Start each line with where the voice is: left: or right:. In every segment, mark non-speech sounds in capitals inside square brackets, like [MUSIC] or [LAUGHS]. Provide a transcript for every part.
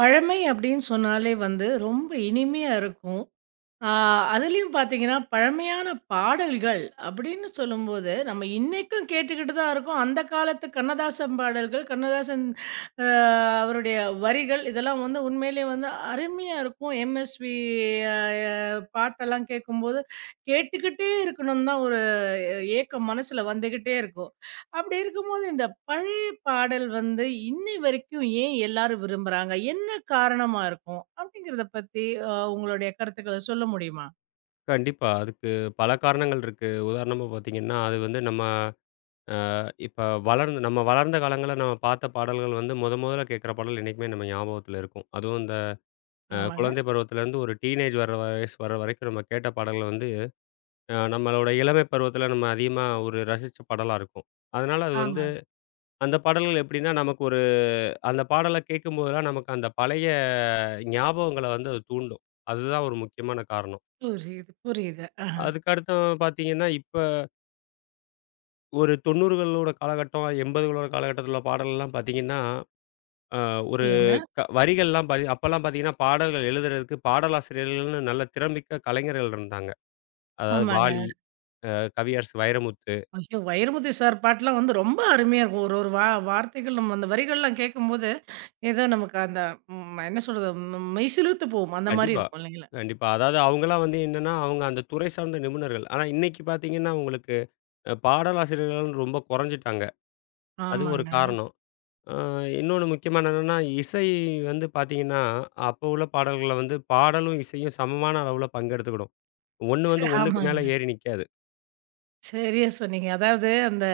right: பழமை அப்படின்னு சொன்னாலே வந்து ரொம்ப இனிமையா இருக்கும். ஆ அதுலயும் பார்த்தீங்கன்னா, பழமையான பாடல்கள் அப்படின்னு சொல்லும்போது, நம்ம இன்னைக்கும் கேட்டுக்கிட்டு தான் இருக்கோம். அந்த காலத்து கண்ணதாசன் பாடல்கள், கண்ணதாசன் அ அவருடைய வரிகள் இதெல்லாம் வந்து உண்மையிலேயே வந்து அருமையா இருக்கும். எம்எஸ்வி அ பாட்டெல்லாம் கேட்கும்போது, கேட்டுக்கிட்டே இருக்கணும்னு தான் ஒரு ஏக்கம் மனசுல வந்துகிட்டே இருக்கும். அப்படி இருக்கும்போது, இந்த பழைய பாடல் வந்து இன்னை வரைக்கும் ஏன் எல்லாரும் விரும்புறாங்க? என்ன காரணமா இருக்கும்? அப்படிங்கிறத பத்தி உங்களுடைய கருத்துக்கள சொல்ல முடியுமா?
left: கண்டிப்பா. அதுக்கு பல காரணங்கள் இருக்கு. உதாரணமா பார்த்தீங்கன்னா, அது வந்து நம்ம அ இப்ப வளர்ந்து நம்ம வளர்ந்த காலங்கள்ல நம்ம பார்த்த பாடல்கள் வந்து மொதல்ல கேட்குற பாடல் என்னைக்குமே நம்ம ஞாபகத்துல இருக்கும். அதுவும் இந்த
right: ஆமாங்க.
left: குழந்தை பருவத்திலேருந்து ஒரு டீனேஜ் வர வயசு வர வரைக்கும் நம்ம கேட்ட பாடல்கள் வந்து நம்மளோட இளமை பருவத்தில நம்ம அதிகமா ஒரு ரசிச்ச பாடலா இருக்கும். அதனால அது வந்து
right: ஆமா.
left: அந்த பாடல்கள் எப்படின்னா, நமக்கு ஒரு அந்த பாடல கேட்கும்போதெல்லாம் நமக்கு அந்த பழைய ஞாபகங்கள வந்து அது தூண்டும். அதுதான் ஒரு முக்கியமான காரணம்.
right: புரியுது, புரியுது. ஆஹ.
left: அதுக்கு அடுத்து பார்த்தீங்கன்னா, இப்ப ஒரு 90களோட காலகட்டம், 80களோட காலகட்டத்தில உள்ள பாடல்லாம் பார்த்தீங்கன்னா, அ ஒரு
right: சொல்லுங்க.
left: வரிகள்லாம் பாதி அப்பல்லாம் பார்த்தீங்கன்னா, பாடல்கள் எழுதுறதுக்கு பாடலாசிரியர்கள்னு நல்ல திறமிக்க கலைஞர்கள் இருந்தாங்க. அதாவது வாலி,
right: ஆமாங்க.
left: அ கவியரசு வைரமுத்து.
right: ஐயோ! வைரமுத்து சார் பாட்டுலாம் வந்து ரொம்ப அருமையா இருக்கும். ஒரு ஒரு வா வார்த்தைகள் நம்ம அந்த வரிகள்லாம் கேட்கும்போது, ஏதோ நமக்கு அந்த என்ன சொல்றது? மெய்சிலுத்து போகும். அந்த மாரி
left: கண்டிப்பா,
right: இருக்கும் இல்லைங்களா?
left: கண்டிப்பா. அதாவது அவங்கலாம் வந்து என்னன்னா, அவங்க அந்த துறை சார்ந்த நிபுணர்கள். ஆனா இன்னைக்கு பார்த்தீங்கன்னா, உங்களுக்கு பாடலாசிரியர்கள்னு ரொம்ப குறைஞ்சுட்டாங்க. அது ஒரு
right: ஆமாங்க.
left: காரணம். அ இன்னொன்னு முக்கியமான என்னன்னா, இசை வந்து பார்த்தீங்கன்னா, அப்போ உள்ள பாடல்கள வந்து பாடலும், இசையும் சமமான அளவுல பங்கெடுத்துக்கிடும். ஒண்ணு
right: ச
left: வந்து 1க்கு மேல
right: ஆமாங்க.
left: ஏறி நிக்காது.
right: சரியா சொன்னீங்க. அதாவது அந்த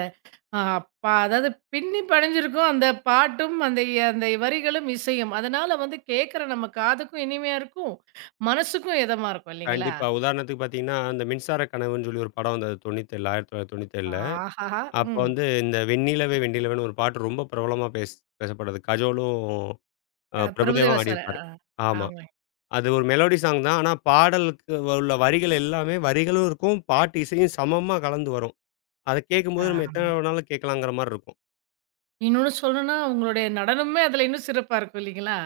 right: ஆ அப்பா அதாவது பின்னி பிணைஞ்சிருக்கும் அந்த பாட்டும், அந்த அந்த வரிகளும், இசையும். அதனால வந்து கேட்கற நம்ம காதுக்கும் இனிமையா இருக்கும். மனசுக்கும் இதமா இருக்கும் இல்லைங்களா?
left: கண்டிப்பா. உதாரணத்துக்கு பார்த்தீங்கன்னா, அந்த மின்சார கனவுன்னு சொல்லி ஒரு படம் வந்தது 97 1997ல.
right: ஆஹாஹா!
left: அப்ப
right: ம்.
left: வந்து இந்த "வெண்ணிலவே வெண்ணிலவேன்னு" ஒரு பாட்டு ரொம்ப பிரபலமா பேசப்பட்டது. கஜோலும் பிரபுதேவா
right: பிரபுதேவா சார்.
left: ஆடியிருப்பாரு. ஆமா.
right: ஆமாங்க.
left: அது ஒரு மெலோடி சாங் தான். ஆனா பாடலுக்கு உள்ள வரிகள் எல்லாமே வரிகளும் இருக்கும். பாட்டு இசையும் சமமா கலந்து வரும். அத
right: ஆ
left: கேட்கும்போது நம்ம
right: ஆமா.
left: எத்தனை வேணாலும் கேட்கலாங்கிற மாரி இருக்கும்.
right: இன்னொன்னு சொல்லணும்னா, உங்களுடைய நடனமே அதுல இன்னும் சிறப்பா இருக்கும் இல்லைங்களா?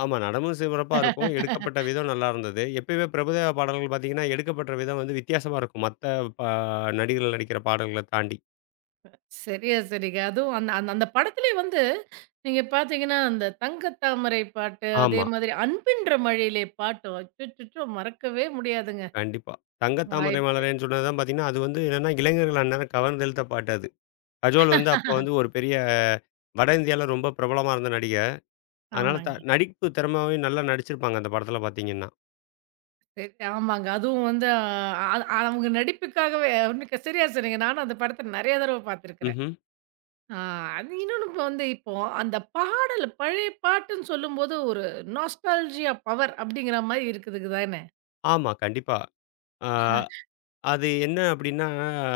left: ஆமா. நடனமும் சிறப்பா இருக்கும். எடுக்கப்பட்ட விதம் நல்லா இருந்தது. எப்பயுமே பிரபுதேவா பாடல்கள் பார்த்தீங்கன்னா, எடுக்கப்பட்ட விதம் வந்து வித்தியாசமா இருக்கும். மத்த பா நடிகர்கள் நடிக்கிற பாடல்கள தாண்டி.
right: சரியா சரிங்க. அதுவும் அந்த அந்த அந்த படத்திலே வந்து நீங்க பார்த்தீங்கன்னா, அந்த தங்கத்தாமரை பாட்டு, அதே
left: ஆமா.
right: மாதிரி அன்பின்ற மழையிலே பாட்டும் அச்சச்சோ! மறக்கவே முடியாதுங்க.
left: கண்டிப்பா. "தங்க தாமரை
right: வாய்ப்பே
left: மலரேன்னு" சொன்னது தான் பார்த்தீங்கன்னா, அது வந்து என்னன்னா, இளைஞர்கள் அந்நேரம் கவர்ந்தெழுத்த பாட்டு அது. கஜோல் வந்து அப்போ வந்து ஒரு பெரிய வட இந்தியால ரொம்ப பிரபலமா இருந்த நடிகை. அதனால
right: ஆமாங்க.
left: நடிப்பு திறமையும் நல்லா நடிச்சிருப்பாங்க அந்த படத்தில பார்த்தீங்கன்னா.
right: சரி. ஆமாங்க. அதுவும் வந்து அ அது அவங்க நடிப்புக்காகவே ஒன்னுக்கு சரியா சொன்னீங்க. நானும் அந்த படத்த நெறைய தடவ பார்த்துருக்கிறேன்.
left: ம்ஹ்ம்.
right: ஆ அது இன்னொன்னு இப்ப வந்து இப்போ அந்த பாடல் பழைய பாட்டுன்னு சொல்லும்போது ஒரு நாஸ்டால்ஜியா பவர் அப்படிங்கிற மாரி இருக்குதுக்கு தானே.
left: ஆமா. கண்டிப்பா. ஆ.
right: ஆஹா.
left: அது என்ன அப்டின்னா,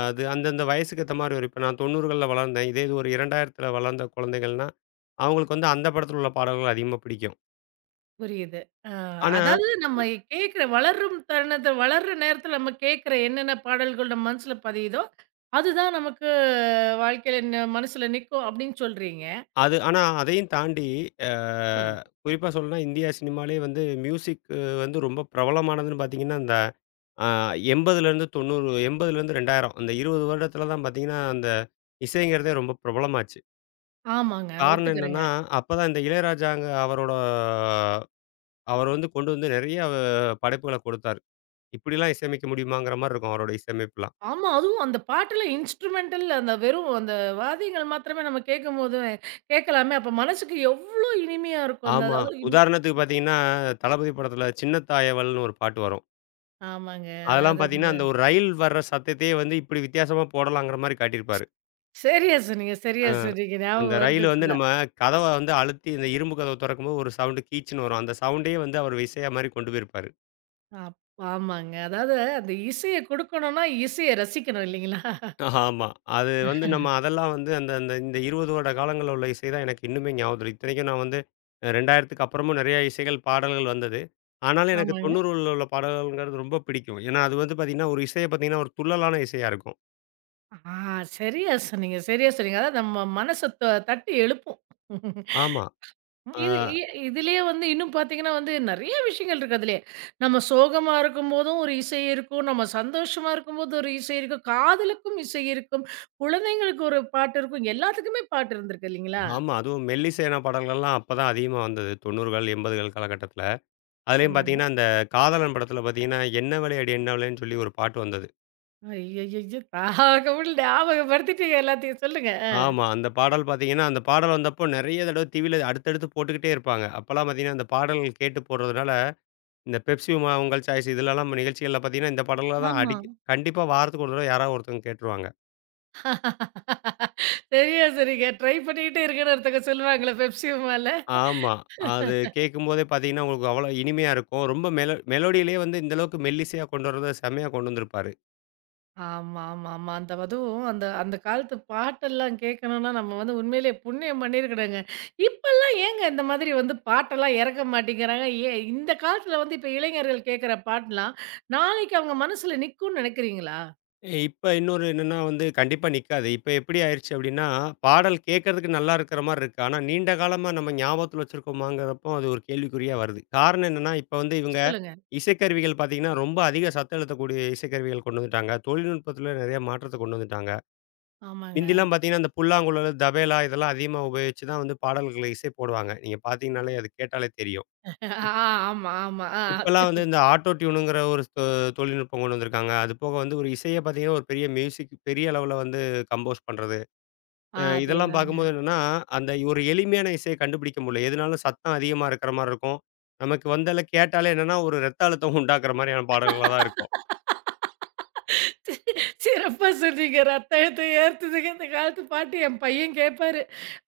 left: அது அந்தந்த வயசுக்கு ஏத்த மாரி வரும். இப்ப நான் 90கள்ல வளர்ந்தேன். இதே இது ஒரு 2000த்துல வளர்ந்த குழந்தைகள்னா, அவங்களுக்கு வந்து அந்த படத்துல உள்ள பாடல்கள் அதிகமா பிடிக்கும்.
right: புரியுது. அ
left: ஆனா,
right: அதாவது நம்ம கேட்கிற வளரும் தருணத்த வளர்ற நேரத்துல நம்ம கேட்கிற என்னென்ன பாடல்கள் நம்ம மனசுல பதியுதோ, அதுதான் நமக்கு வாழ்க்கையில மனசுல நிக்கும் அப்படின்னு சொல்றீங்க.
left: அது ஆனா அதையும் தாண்டி அ
right: சொல்லுங்க.
left: குறிப்பா சொல்லணும்னா, இந்தியா சினிமாலயே வந்து மியூசிக் வந்து ரொம்ப பிரபலமானதுன்னு பாத்தீங்கன்னா, அந்த அ 80லேருந்து 2000 அந்த 20 வருடத்துல தான் பாத்தீங்கன்னா, அந்த இசைங்கிறதே ரொம்ப பிரபலமாச்சு.
right: ஆமாங்க.
left: காரணம்
right: ஒத்துக்கிறேங்க.
left: என்னன்னா, அப்பதான் இந்த இளையராஜாங்க அவரோட அவர் வந்து கொண்டு வந்து நெறைய படைப்புகள கொடுத்தாரு. இப்படிலாம் இசையமைக்க முடியுமாங்கிற மாரி இருக்கும் அவரோட இசையமைப்புலாம்.
right: ஆமா. அதுவும் அந்த பாட்டுல இன்ஸ்ட்ருமெண்டல் அந்த வெறும் அந்த வாத்தியங்கள் மாத்திரமே நம்ம கேட்கும்போது, கேட்கலாமே! அப்ப மனசுக்கு எவ்ளோ இனிமையா இருக்கும். அந்த
left: ஆமா.
right: அதுவும்
left: உதாரணத்துக்கு பார்த்தீங்கன்னா, தளபதி படத்துல சின்னத்தாயவள்னு ஒரு பாட்டு வரும்.
right: ஆமாங்க.
left: அதெல்லாம்
right: அதாவது அந்த
left: பார்த்தீங்கன்னா, அந்த ஒரு ரயில் வர்ற சத்தத்தையே வந்து இப்படி வித்தியாசமா போடலாங்கிற மாரி காட்டியிருப்பாரு.
right: சரியா சொன்னீங்க,
left: அ
right: சரியா சொன்னீங்க.
left: அந்த
right: ஞாபகம் வருது
left: ரயில் வந்து
right: இப்பதான்.
left: நம்ம கதவ வந்து அழுத்தி இந்த இரும்பு கதவ தொறக்கும்போது ஒரு சவுண்டு கீச்சுன்னு வரும். அந்த சவுண்டையே வந்து அவர் இசையா மாரி கொண்டு போயிருப்பாரு.
right: அப் ஆமாங்க. அதாவது அந்த இசைய குடுக்கணும்னா, இசைய ரசிக்கணும் இல்லைங்களா?
left: ஆமா. அது வந்து நம்ம அதெல்லாம் வந்து அந்த அந்த இந்த 20 வருட காலங்கள்ல உள்ள இசை தான் எனக்கு இன்னுமே ஞாபகம் இருக்கு. இத்தனைக்கும் நான் வந்து 2000க்கு அப்புறமும் நிறைய இசைகள், பாடல்கள் வந்தது. ஆனாலும் எனக்கு
right: ஆமாங்க.
left: 90ல உள்ள பாடல்கள்ங்கிறது ரொம்ப பிடிக்கும். ஏன்னா, அது வந்து பார்த்தீங்கன்னா, ஒரு இசைய பார்த்தீங்கன்னா, ஒரு துள்ளலான இசையா இருக்கும்.
right: ஆ சரியா சொன்னீங்க, சரியா சொன்னீங்க. அதாவது நம்ம மனச தட்டி எழுப்பும்.
left: ஆமா. ஆ
right: இது இ இதிலேயே வந்து இன்னும் பார்த்தீங்கன்னா வந்து நெறைய விஷயங்கள் இருக்கு அதிலயே. நம்ம சோகமா இருக்கும்போதும் ஒரு இசை இருக்கும். நம்ம சந்தோஷமா இருக்கும்போது ஒரு இசை இருக்கும். காதலுக்கும் இசை இருக்கும். குழந்தைங்களுக்கு ஒரு பாட்டு இருக்கும். எல்லாத்துக்குமே பாட்டு இருந்திருக்கு இல்லைங்களா?
left: ஆமா. அதுவும் மெல்லிசையான பாடல்கள்லாம் அப்ப தான் அதிகமா வந்தது. 90கள், 80கள் காலகட்டத்தில. அதுலயும்
right: ஆமாங்க.
left: பார்த்தீங்கன்னா, அந்த காதலன் படத்தில பார்த்தீங்கன்னா, "என்ன விளையாடி என்ன விளையாடின்னு" சொல்லி ஒரு பாட்டு வந்தது.
right: ஐய்யய்யய்யோ! தாகமுள்ள ஞாபகப்படுத்திட்டீங்க எல்லாத்தையும். சொல்லுங்க.
left: ஆமா. அந்த பாடல் பார்த்தீங்கன்னா, அந்த பாடல் வந்தப்போ நெறைய தடவ டிவில அடுத்தடுத்து போட்டுக்கிட்டே இருப்பாங்க. அப்பலாம் பார்த்தீங்கன்னா, அந்த பாடல்கள் கேட்டு போடுறதுனால, இந்த பெப்சி உமா உங்கள் சாய்ஸ் இதுலலாம் நிகழ்ச்சிகள்ல பார்த்தீங்கன்னா, இந்த பாடல்கள தான்
right: ஆமா.
left: கண்டிப்பா வாரத்துக்கு ஒரு தடவ யாராவது ஒருத்தவங்க கேட்டுருவாங்க.
right: [LAUGHS] சரியா சொன்னீங்க. ட்ரை பண்ணிக்கிட்டே இருக்கேன்னு ஒருத்தங்க சொல்லுவாங்கல்ல பெப்சியுமால.
left: ஆமா. அது கேட்கும்போதே பார்த்தீங்கன்னா, உங்களுக்கு அவ்வளோ இனிமையா இருக்கும். ரொம்ப மெலோடியிலேயே வந்து இந்த அளவுக்கு மெல்லிசையா கொண்டு வரத செம்மையா கொண்டு வந்திருப்பாரு.
right: ஆமா, ஆமா, ஆமா. அந்த அதுவும் அந்த அந்த காலத்து பாட்டெல்லாம் கேட்கணும்னா, நம்ம வந்து உண்மையிலேயே புண்ணியம் பண்ணியிருக்கணுங்க. இப்பல்லாம் ஏங்க இந்த மாதிரி வந்து பாட்டெல்லாம் இறக்க மாட்டேங்கிறாங்க? ஏன் இந்த காலத்துல வந்து இப்ப இளைஞர்கள் கேட்கிற பாட்டுலாம், நாளைக்கு அவங்க மனசுல நிக்கும்னு நினைக்கிறீங்களா?
left: இப்ப இன்னொரு என்னன்னா வந்து கண்டிப்பா நிக்காது. இப்ப எப்படி ஆயிருச்சு அப்படின்னா, பாடல் கேட்கறதுக்கு நல்லா இருக்கிற மாரி இருக்கு. ஆனா நீண்ட காலமா நம்ம ஞாபகத்துல வச்சிருக்கோமாங்கிறப்போ அது ஒரு கேள்விக்குறியா வருது. காரணம் என்னன்னா, இப்ப வந்து இவங்க
right: சொல்லுங்க.
left: இசைக்கருவிகள் பார்த்தீங்கன்னா, ரொம்ப அதிக சத்தம் எழுத்தக்கூடிய இசைக்கருவிகள் கொண்டு வந்துட்டாங்க. தொழில்நுட்பத்துல நெறைய மாற்றத்த கொண்டு வந்துட்டாங்க.
right: ஆமாங்க.
left: முந்திலாம் பார்த்தீங்கன்னா, இந்த புல்லாங்குழல், தபேலா இதெல்லாம் அதிகமா உபயோகிச்சு தான் வந்து பாடல்களுக்கு இசை போடுவாங்க. நீங்க பார்த்தீங்கன்னாலே அது கேட்டாலே தெரியும்.
right: ஆ ஆமா, ஆமா.
left: இப்பல்லாம் வந்து இந்த ஆட்டோ டியூனுங்கிற ஒரு தொழில்நுட்பம் கொண்டு வந்திருக்காங்க. அது போக வந்து ஒரு இசைய பார்த்தீங்கன்னா, ஒரு பெரிய மியூசிக் பெரிய அளவுல வந்து கம்போஸ் பண்றது. இதெல்லாம்
right: அதேதாங்க.
left: பார்க்கும்போது என்னன்னா, அந்த ஒரு எளிமையான இசைய கண்டுபிடிக்க முடியல. எதுனாலும் சத்தம் அதிகமா இருக்கிற மாரி இருக்கும். நமக்கு வந்தால கேட்டாலே என்னன்னா, ஒரு ரத்த அழுத்தம் உண்டாக்குற மாரியான பாடல்களா தான் இருக்கும்.
right: சிறப்பா சொன்னீங்க. ரத்த அழுத்தம் ஏறுதுங்க இந்த காலத்து பாட்டு. என் பையன் கேட்பாரு.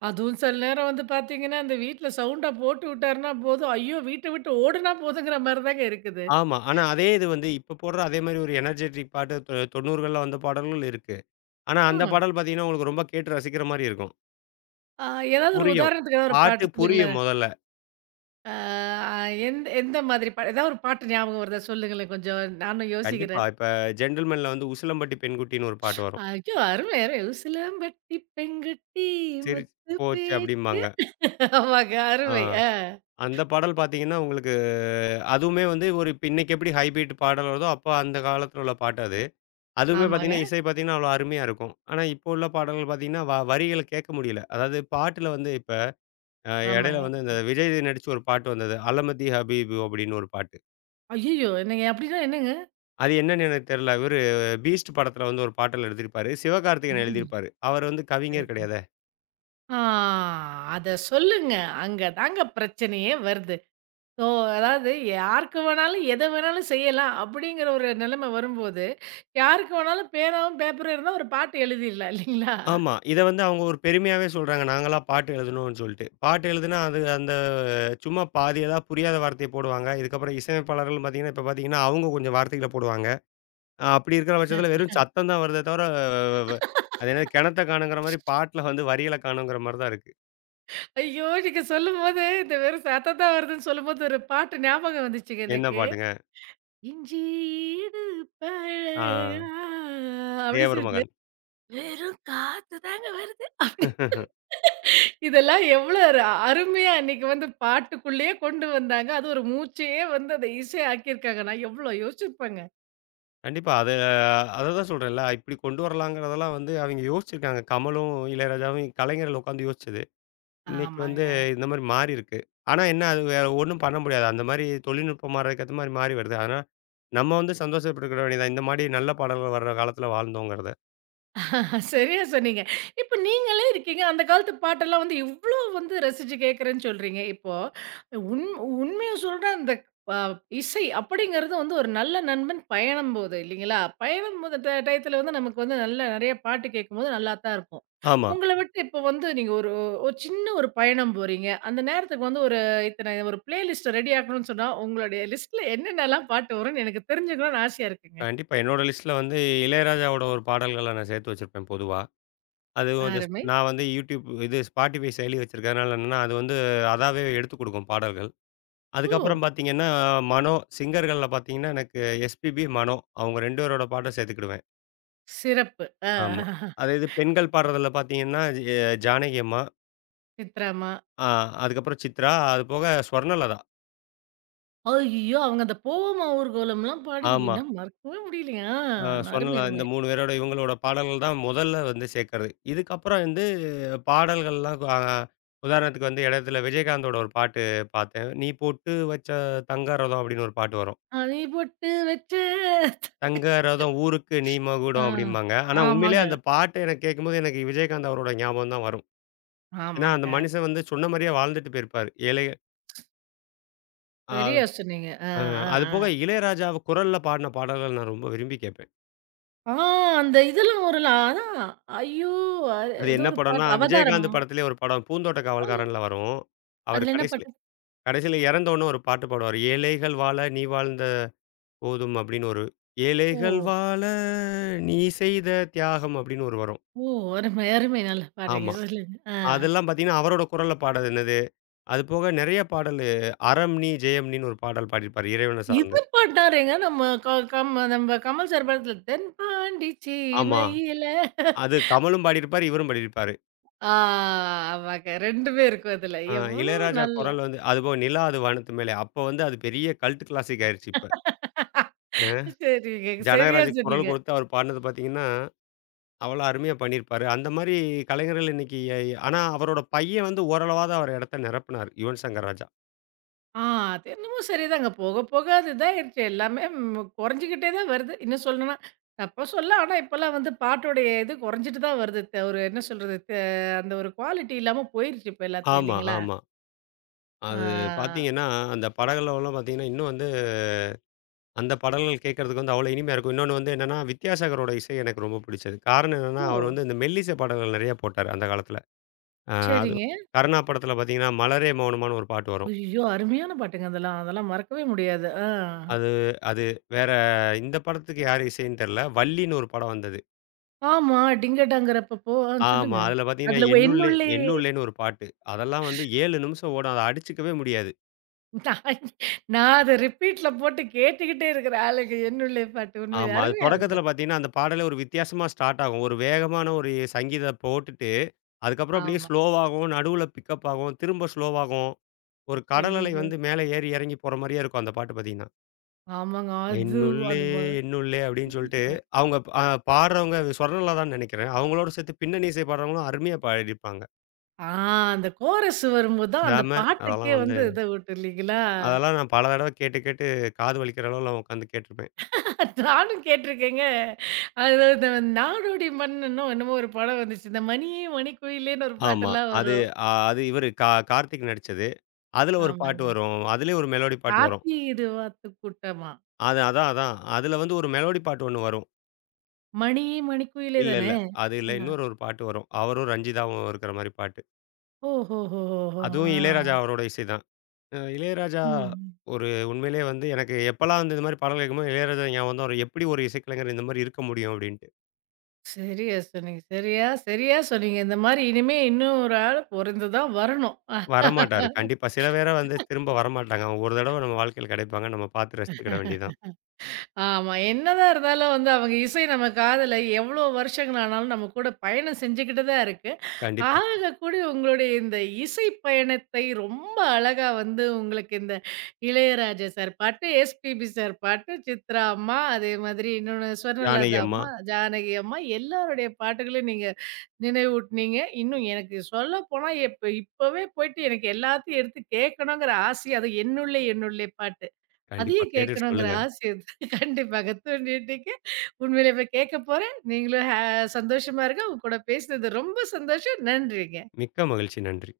right: அதுவும் சில நேரம் வந்து பார்த்தீங்கன்னா, அந்த வீட்ல சவுண்டா போட்டு விட்டாருன்னா போதும், ஐயோ! வீட்ட விட்டு ஓடுனா போதுங்கிற மாரி தாங்க இருக்குது.
left: ஆமா. ஆனா அதே இது வந்து இப்ப போடுற அதே மாரி ஒரு எனர்ஜெட்டிக் பாட்டு 90கள்ல வந்த பாடல்கள் இருக்கு. ஆனா அந்த
right: ஆ.
left: பாடல் பார்த்தீங்கன்னா, உங்களுக்கு ரொம்ப கேட்டு ரசிக்கிற மாரி இருக்கும்.
right: ஆ ஏதாவது ஒரு
left: புரியும்.
right: உதாரணத்துக்கு ஏதாவது ஒரு
left: பாட்டு
right: பாட்டு
left: புரியும்
right: சொல்லுங்களேன்.
left: முதல்ல.
right: ஆ எந்த எந்த மாதிரி பா ஏதாவது ஒரு பாட்டு ஞாபகம் வருதா சொல்லுங்களேன் கொஞ்சம். நானும்
left: கண்டிப்பா.
right: யோசிக்கிறேன்.
left: இப்ப ஜென்டில்மேன்ல வந்து "உசிலம்பட்டி பெண்குட்டின்னு" ஒரு பாட்டு வரும்.
right: ஐயோ! அருமை, அருமை. "உசிலம்பட்டி பெங்குட்டி
left: "சிரி
right: முத்து
left: போச்சு"
right: பேச்சு"
left: அப்படிம்பாங்க.
right: ஆமாங்க.
left: ஆ,
right: அருமை. ஆ.
left: அந்த பாடல் பார்த்தீங்கன்னா, உங்களுக்கு அதுவுமே வந்து ஒரு இப்ப இன்னைக்கு எப்படி ஹைபிரிட் பாடல் வருதோ, அப்போ அந்த காலத்துல உள்ள பாட்டு அது. அதுவுமே
right: ஆமாங்க,
left: பார்த்தீங்கன்னா, இசை பார்த்தீங்கன்னா, அவ்வளோ அருமையா இருக்கும். ஆனா, இப்போ உள்ள பாடல்கள் பார்த்தீங்கன்னா, வரிகள கேட்க முடியல. அதாவது பாட்டுல வந்து இப்ப இடையில
right: ஆமாங்க.
left: வந்து இந்த விஜய் நடிச்ச ஒரு பாட்டு வந்தது. "அலமதி ஹபீபு" அப்படின்னு ஒரு பாட்டு.
right: ஐயய்யோ! என்னங்க அப்படின்னா என்னங்க?
left: அது என்னன்னு எனக்கு தெரியல. இவரு "பீஸ்ட்" படத்துல வந்து ஒரு பாடல் எழுதியிருப்பாரு. சிவகார்த்திகேயன்
right: ம்.
left: எழுதியிருப்பாரு. அவர் வந்து கவிஞர்
right: சரிங்க.
left: கிடையாது.
right: ஆ அத சொல்லுங்க. அங்க தாங்க பிரச்சனையே வருது. ஸோ அதாவது யாருக்கு வேணாலும், எத வேணாலும் செய்யலாம் அப்படிங்கிற ஒரு நிலைமை வரும்போது, யாருக்கு வேணாலும் பேனாவும், பேப்பரும் இருந்தா ஒரு பாட்டு எழுதிடலாம் இல்லைங்களா?
left: ஆமா. இத வந்து அவங்க ஒரு பெருமையாவே சொல்றாங்க. நாங்களா பாட்டு எழுதுனோம்னு சொல்ட்டு. பாட்டு எழுதுனா அது அந்த சும்மா பாதி ஏதாவது புரியாத வார்த்தைய போடுவாங்க. இதுக்கப்புறம் இசையமைப்பாளர்கள் பார்த்தீங்கன்னா, இப்ப பார்த்தீங்கன்னா, அவங்க கொஞ்சம் வார்த்தைகள போடுவாங்க. அப்படி இருக்கிற பட்சத்தில வெறும் சத்தம் தான் வருதே தவிர, வ வ அது என்னது கிணத்த காணுங்கிற மாரி பாட்டுல வந்து வரிகள காணுங்கிற மாரி தான் இருக்கு.
right: ஐயோ! நீங்க சொல்லும்போது இந்த வெறும் சத்தம் தான் வருதுன்னு சொல்லும்போது ஒரு பாட்டு ஞாபகம் வந்துச்சுங்க
left: என்ன
right: எனக்கு.
left: பாட்டுங்க?
right: இஞ்சி ஈடு
left: ஆ,
right: பழகா அப்படி
left: தேவர்
right: சொல்லிட்டு
left: மகன்.
right: வெறும் காத்து தாங்க வருது. அப்படி.
left: [LAUGHS]
right: [LAUGHS] இதெல்லாம் எவ்வளோ ஒரு அருமையா அன்னைக்கு வந்து பாட்டுக்குள்ளேயே கொண்டு வந்தாங்க. அது ஒரு மூச்சையே வந்து அத இசை ஆக்கியிருக்காங்க. நான் எவ்வளோ யோசிச்சிருப்பேங்க.
left: கண்டிப்பா. அததான் சொல்றேன்ல. இப்படி கொண்டு வரலாங்கிறதெல்லாம் வந்து அவிங்க யோசிச்சிருக்காங்க. கமலும், இளையராஜாவும், கலைஞர்கள் உட்காந்து யோசிச்சது. இன்னைக்கு வந்து
right: ஆமாங்க.
left: இந்த மாரி மாறியிருக்கு. ஆனா என்ன அது வேற ஒண்ணும் பண்ண முடியாது. அந்த மாரி தொழில்நுட்பம் மாறுறதுக்கு ஏத்த மாரி மாறி வருது. ஆனா, நம்ம வந்து சந்தோஷப்பட்டுக்கிட வேண்டியதான். இந்த மாரி நல்ல பாடல்கள் வர்ற காலத்துல வாழ்ந்தோங்கிறத.
right: சரியா சொன்னீங்க. இப்ப நீங்களே இருக்கீங்க. அந்த காலத்து பாட்டெல்லாம் வந்து இவ்ளோ வந்து ரசிச்சு கேட்கிறேன்னு சொல்றீங்க. இப்போ உண் உண்மைய சொல்றேன் இந்த அ இசை அப்படிங்கிறது வந்து ஒரு நல்ல நண்பன் பயணம்போது இல்லைங்களா? பயணம்போது ட டயத்துல வந்து நமக்கு வந்து நல்ல நெறைய பாட்டு கேட்கும்போது நல்லா தான் இருக்கும்.
left: ஆமா.
right: உங்கள விட்டு இப்போ வந்து நீங்க ஒரு ஒரு சின்ன ஒரு பயணம் போறீங்க. அந்த நேரத்துக்கு வந்து ஒரு இத்தன ஒரு பிளேலிஸ்ட்ட ரெடி ஆக்கணும்னு சொன்னா, உங்களுடைய லிஸ்ட்ல என்னென்னலாம் பாட்டு வரும்னு எனக்கு தெரிஞ்சுக்கணும்னு ஆசையா இருக்குங்க.
left: கண்டிப்பா. என்னோட லிஸ்ட்ல வந்து இளையராஜாவோட ஒரு பாடல்கள நான் சேர்த்து வச்சிருப்பேன் பொதுவா. அதுவும் வந்து
right: அருமை.
left: நான் வந்து YouTube இது Spotify செயலி வச்சிருக்கிறதுனால என்னன்னா, அது வந்து அதாவே எடுத்துக் குடுக்கும் பாடல்கள்.
right: ஓ!
left: அதுக்கப்புறம் பார்த்தீங்கன்னா, மனோ சிங்கர்கள்ல பார்த்தீங்கன்னா, எனக்கு எஸ்பிபி, மனோ அவங்க 2 பேரோட பாட்ட சேர்த்துக்கிடுவேன்.
right: சிறப்பு. ஆ.
left: ஆமா. அது இது பெண்கள் பாடுறதுல பார்த்தீங்கன்னா, எ ஜானகி அம்மா,
right: சித்ராம்மா.
left: அ அதுக்கப்புறம் சித்ரா, அது போக ஸ்வர்ணலதா.
right: ஐய்யயோ! அவங்க அந்த "போவோமா ஊர்கோலம்லாம்" பாடி
left: ஆமா.
right: என்னால மறக்கவே முடியலைங்க. ஆ அருமை,
left: ஸ்வர்ணலதா இந்த
right: அருமை.
left: 3 பேரோட இவங்களோட பாடல்கள் தான் முதல்ல வந்து சேர்க்கறது. இதுக்கப்புறம் வந்து பாடல்கள்லாம் உதாரணத்துக்கு வந்து இடத்துல விஜயகாந்தோட ஒரு பாட்டு பார்த்தேன். "நீ பொட்டு வச்ச தங்க ரதம்" அப்படின்னு ஒரு பாட்டு வரும்.
right: "அணை பொட்டு வச்ச"
left: "தங்க ரதம் ஊருக்கு நீ
right: ஆ
left: மகுடம்" அப்படிம்பாங்க. ஆனா உண்மையிலேயே
right: ஆமாங்க,
left: அந்த பாட்டு எனக்கு கேட்கும்போது எனக்கு விஜயகாந்த் அவரோட ஞாபகம் தான் வரும். ஏன்னா அந்த
right: ஆமாங்க.
left: மனுஷன் வந்து சொன்ன மாரியே வாழ்ந்துட்டு போயிருப்பாரு. ஏழை அ
right: சரியா சொன்னீங்க. ஆ,
left: ஆ,
right: ஆ,
left: அது
right: ஆ.
left: போக இளையராஜாவ குரல்ல பாடின பாடல்கள் நான் ரொம்ப விரும்பி கேட்பேன்.
right: ஆ அந்த இதெல்லாம் வரும்ல அதான். ஐயோ! அது
left: அது
right: ஏதோ
left: என்ன
right: ஒரு
left: படம்னா,
right: பாட்டு அவதாரம்.
left: விஜயகாந்த் படத்திலேயே ஒரு படம் பூந்தோட்ட காவல்காரன்ல வரும். அவர்
right: அதுல என்ன
left: கடைசில
right: பாட்டு?
left: கடைசில இறந்தோனே ஒரு பாட்டு பாடுவாரு. ஏழைகள் வாழ நீ வாழ்ந்த போதும் அப்படின்னு ஒரு
right: ஓ!
left: ஏழைகள் வாழ நீ செய்த தியாகம் அப்படின்னு ஒரு வரும்.
right: ஓ! அருமை, அருமை. நல்லா பாடுறீங்க.
left: ஆமா.
right: சொல்லுங்க. ஆ.
left: அதெல்லாம் பார்த்தீங்கன்னா, அவரோட குரல்ல பாடுனது. அது போக நெறைய பாடல் அறம் நீ ஜெயம் நீன்னு ஒரு பாடல் பாடியிருப்பாரு. இறைவன சார்ந்து.
right: இது பாட்டாரேங்க நம்ம க கம் நம்ம கமல் சார் படத்துல "தென்பாண்டி
left: ஆமா.
right: சீமையில"
left: அது கமலும் பாடியிருப்பாரு, இவரும் பாடியிருப்பாரு.
right: ஆ ஆமாங்க. 2மே இருக்கும் அதுல.
left: ஆ,
right: எவ்வளோ
left: இளையராஜா
right: நல்லா
left: குரல் வந்து அதுபோக நிலா அது வானத்து மேலே. அப்ப வந்து அது பெரிய கல்ட் கிளாசிக் ஆயிருச்சு இப்ப. அ
right: சரிங்க. சரியா
left: ஜனகராஜுக்கு குரல்
right: சொன்னீங்க.
left: கொடுத்து அவர் பாடுனது பார்த்தீங்கன்னா, அவ்வளோ அருமையா பண்ணியிருப்பாரு. அந்த மாரி கலைஞர்கள் இன்னைக்கு ஆனா அவரோட பையன் வந்து ஓரளவாவது அவர் இடத்த நிரப்புனாரு. யுவன் சங்கர் ராஜா.
right: ஆ அது என்னமோ சரிதாங்க. போக போக அது இதாயிருச்சு. எல்லாமே ம் குறைஞ்சுக்கிட்டே தான் வருது. இன்னும் சொல்லணும்னா, தப்பா சொல்ல ஆனா இப்பலாம் வந்து பாட்டோடைய இது குறைஞ்சிட்டு தான் வருது. ஒரு என்ன சொல்றது? அந்த ஒரு குவாலிட்டி இல்லாம போயிருச்சு இப்ப எல்லாத்துலயும்
left: ஆமா,
right: இல்லைங்களா?
left: ஆமா. அது
right: ஆ.
left: பார்த்தீங்கன்னா, அந்த பாடல்கள்லாம் பார்த்தீங்கன்னா, இன்னும் வந்து அந்த பாடல்கள் கேட்கறதுக்கு வந்து அவ்வளோ இனிமையா இருக்கும். இன்னொன்னு வந்து என்னன்னா, வித்யாசாகரோட இசை எனக்கு ரொம்ப பிடிச்சது. காரணம் என்னன்னா,
right: ஓ!
left: அவர் வந்து இந்த மெல்லிசை பாடல்கள் நெறைய போட்டாரு அந்த காலத்துல. அ அது
right: சரிங்க.
left: கருணா படத்துல பார்த்தீங்கன்னா, மலரே மௌனமான்னு ஒரு பாட்டு வரும்.
right: ஐயய்யோ! அருமையான பாட்டுங்க அதெல்லாம். அதெல்லாம் மறக்கவே முடியாது. ஆ.
left: அது அது வேற இந்த படத்துக்கு யார் இசைன்னு தெரியல. வள்ளின்னு ஒரு படம் வந்தது.
right: ஆமா. டிங்கடாங்கிறப்பப்போ
left: ஆமா.
right: சொல்லுங்க.
left: அதில பார்த்தீங்கன்னா,
right: அதுல
left: "எண்ணுள்ளே
right: "என்னுள்ளே"
left: எண்ணுள்ளேன்னு" ஒரு பாட்டு. அதெல்லாம் வந்து 7 நிமிஷம் ஓடும். அத அடிச்சுக்கவே முடியாது.
right: நான் நான் அத ரிப்பீட்ல போட்டு கேட்டுக்கிட்டே இருக்கிற ஆளுங்க என்னுள்ளே பாட்டு. உண்மையிலே
left: ஆமா. அது
right: அருமையான
left: தொடக்கத்தில
right: பாட்டு.
left: பார்த்தீங்கன்னா, அந்த பாடலே ஒரு வித்தியாசமா ஸ்டார்ட் ஆகும். ஒரு வேகமான ஒரு சங்கீத போட்டுட்டு, அதுக்கப்புறம் அப்படியே
right: ஆமா.
left: ஸ்லோவாகும். நடுவுல பிக்கப் ஆகும். திரும்ப ஸ்லோவாகும். ஒரு கடல் அலை
right: ஐய்யய்யோ!
left: வந்து மேல ஏறி இறங்கி போற மாரியே இருக்கும் அந்த பாட்டு பார்த்தீங்கன்னா.
right: ஆமாங்க. அது
left: "எண்ணுள்ளே
right: அது வ
left: எண்ணுள்ளே" அப்படின்னு சொல்லிட்டு அவங்க பாடுறவங்க சொர்ணலதான்னு நினைக்கிறேன். அவங்களோட சேர்த்து பின்னணி இசை பாடுறவங்களும் அருமையா பாடியிருப்பாங்க.
right: ஆ அந்த கோரஸ் வரும்போது தான் அந்த
left: செம. அதெல்லாம்
right: பாட்டுக்கே
left: வந்து
right: வந்து இத விட்டு இல்லைங்களா?
left: அதெல்லாம் நான் பல தடவ கேட்டு, கேட்டு காது வலிக்கிற அளவுலாம் உட்காந்து கேட்டுருப்பேன்.
right: நானும் கேட்டுருக்கேங்க. அதாவது நாடோடி மன்னனோ என்னமோ ஒரு படம் வந்துச்சு. இந்த மணியே மணிக்குயிலேன்னு ஒரு
left: ஆமா.
right: பாட்டெல்லாம்
left: அது
right: வரும்.
left: அது இவரு கார்த்திக் நடிச்சது. அதுல ஒரு பாட்டு
right: ஆமாங்க.
left: வரும். அதுலயும் ஒரு மெலோடி பாட்டு வரும்.
right: "காத்தி இது வாத்து கூட்டமா"
left: அது அதான், அதான். அதுல வந்து ஒரு மெலோடி பாட்டு ஒண்ணு வரும்.
right: மணியே மணிக்குயிலே
left: இல்ல,
right: தானே?
left: இல்ல. அது இல்ல.
right: ஆ.
left: இன்னொரு ஒரு பாட்டு வரும். அவரும் ரஞ்சிதாவும் இருக்கிற மாரி பாட்டு.
right: ஓஹோஹோஹோ!
left: அதுவும் இளையராஜா
right: ஆ.
left: அவரோட இசை தான். அ இளையராஜா
right: ம்.
left: ஒரு உண்மையிலேயே வந்து எனக்கு எப்பலாம் வந்து இந்த மாரி பாடல்கள் கேட்கும்போது இளையராஜா ஞாபகம் தான் வரும். எப்படி ஒரு இசைக்கலைஞர் இந்த மாரி இருக்க முடியும்? அப்படின்னு.
right: சரியா சொன்னீங்க. சரியா, சரியா சொன்னீங்க. இந்த மாரி இனிமே இன்னும் ஒரு ஆள் பொறந்து தான் வரணும்.
left: வரமாட்டாரு. கண்டிப்பா. சில பேர வந்து திரும்ப வரமாட்டாங்க. அவங்க ஒரு தடவ நம்ம வாழ்க்கையில கிடைப்பாங்க. நம்ம பார்த்து ரசித்துக்கிட வேண்டியது தான்.
right: ஆமா. என்னதான் இருந்தாலும் வந்து அவங்க இசை நம்ம காதுல எவ்வளோ வருஷங்கள் ஆனாலும் நம்ம கூட பயணம் செஞ்சுக்கிட்டு தான் இருக்கு.
left: கண்டிப்பா.
right: ஆகக்கூடிய உங்களுடைய இந்த இசை பயணத்தை ரொம்ப அழகா வந்து உங்களுக்கு இந்த இளையராஜா சார் பாட்டு, எஸ்பிபி சார் பாட்டு, சித்ரா அம்மா, அதே மாதிரி இன்னொன்னு
left: ஜானகி
right: சுவர்ணலதா
left: அம்மா.
right: அம்மா, ஜானகி அம்மா எல்லாருடைய பாட்டுகளையும் நீங்க நினைவூட்டுனீங்க. இன்னும் எனக்கு சொல்லப்போனா, இப்பவே போயிட்டு எனக்கு எல்லாத்தையும் எடுத்து கேட்கணுங்கிற ஆசை. அது "என்னுள்ளே என்னுள்ளே" பாட்டு.
left: கண்டிப்பா
right: அதையும்
left: கேட்டுட்டு
right: கேட்கணுங்கிற
left: சொல்லுங்க.
right: ஆசை இருக்கு. [LAUGHS] கண்டிப்பாக தூண்டிவிட்டீங்க. உண்மையிலே போய் கேட்க போறேன். நீங்களும் சந்தோஷமா இருங்க. உங்க கூட பேசினது ரொம்ப சந்தோஷம். நன்றிங்க.
left: மிக்க மகிழ்ச்சி. நன்றி.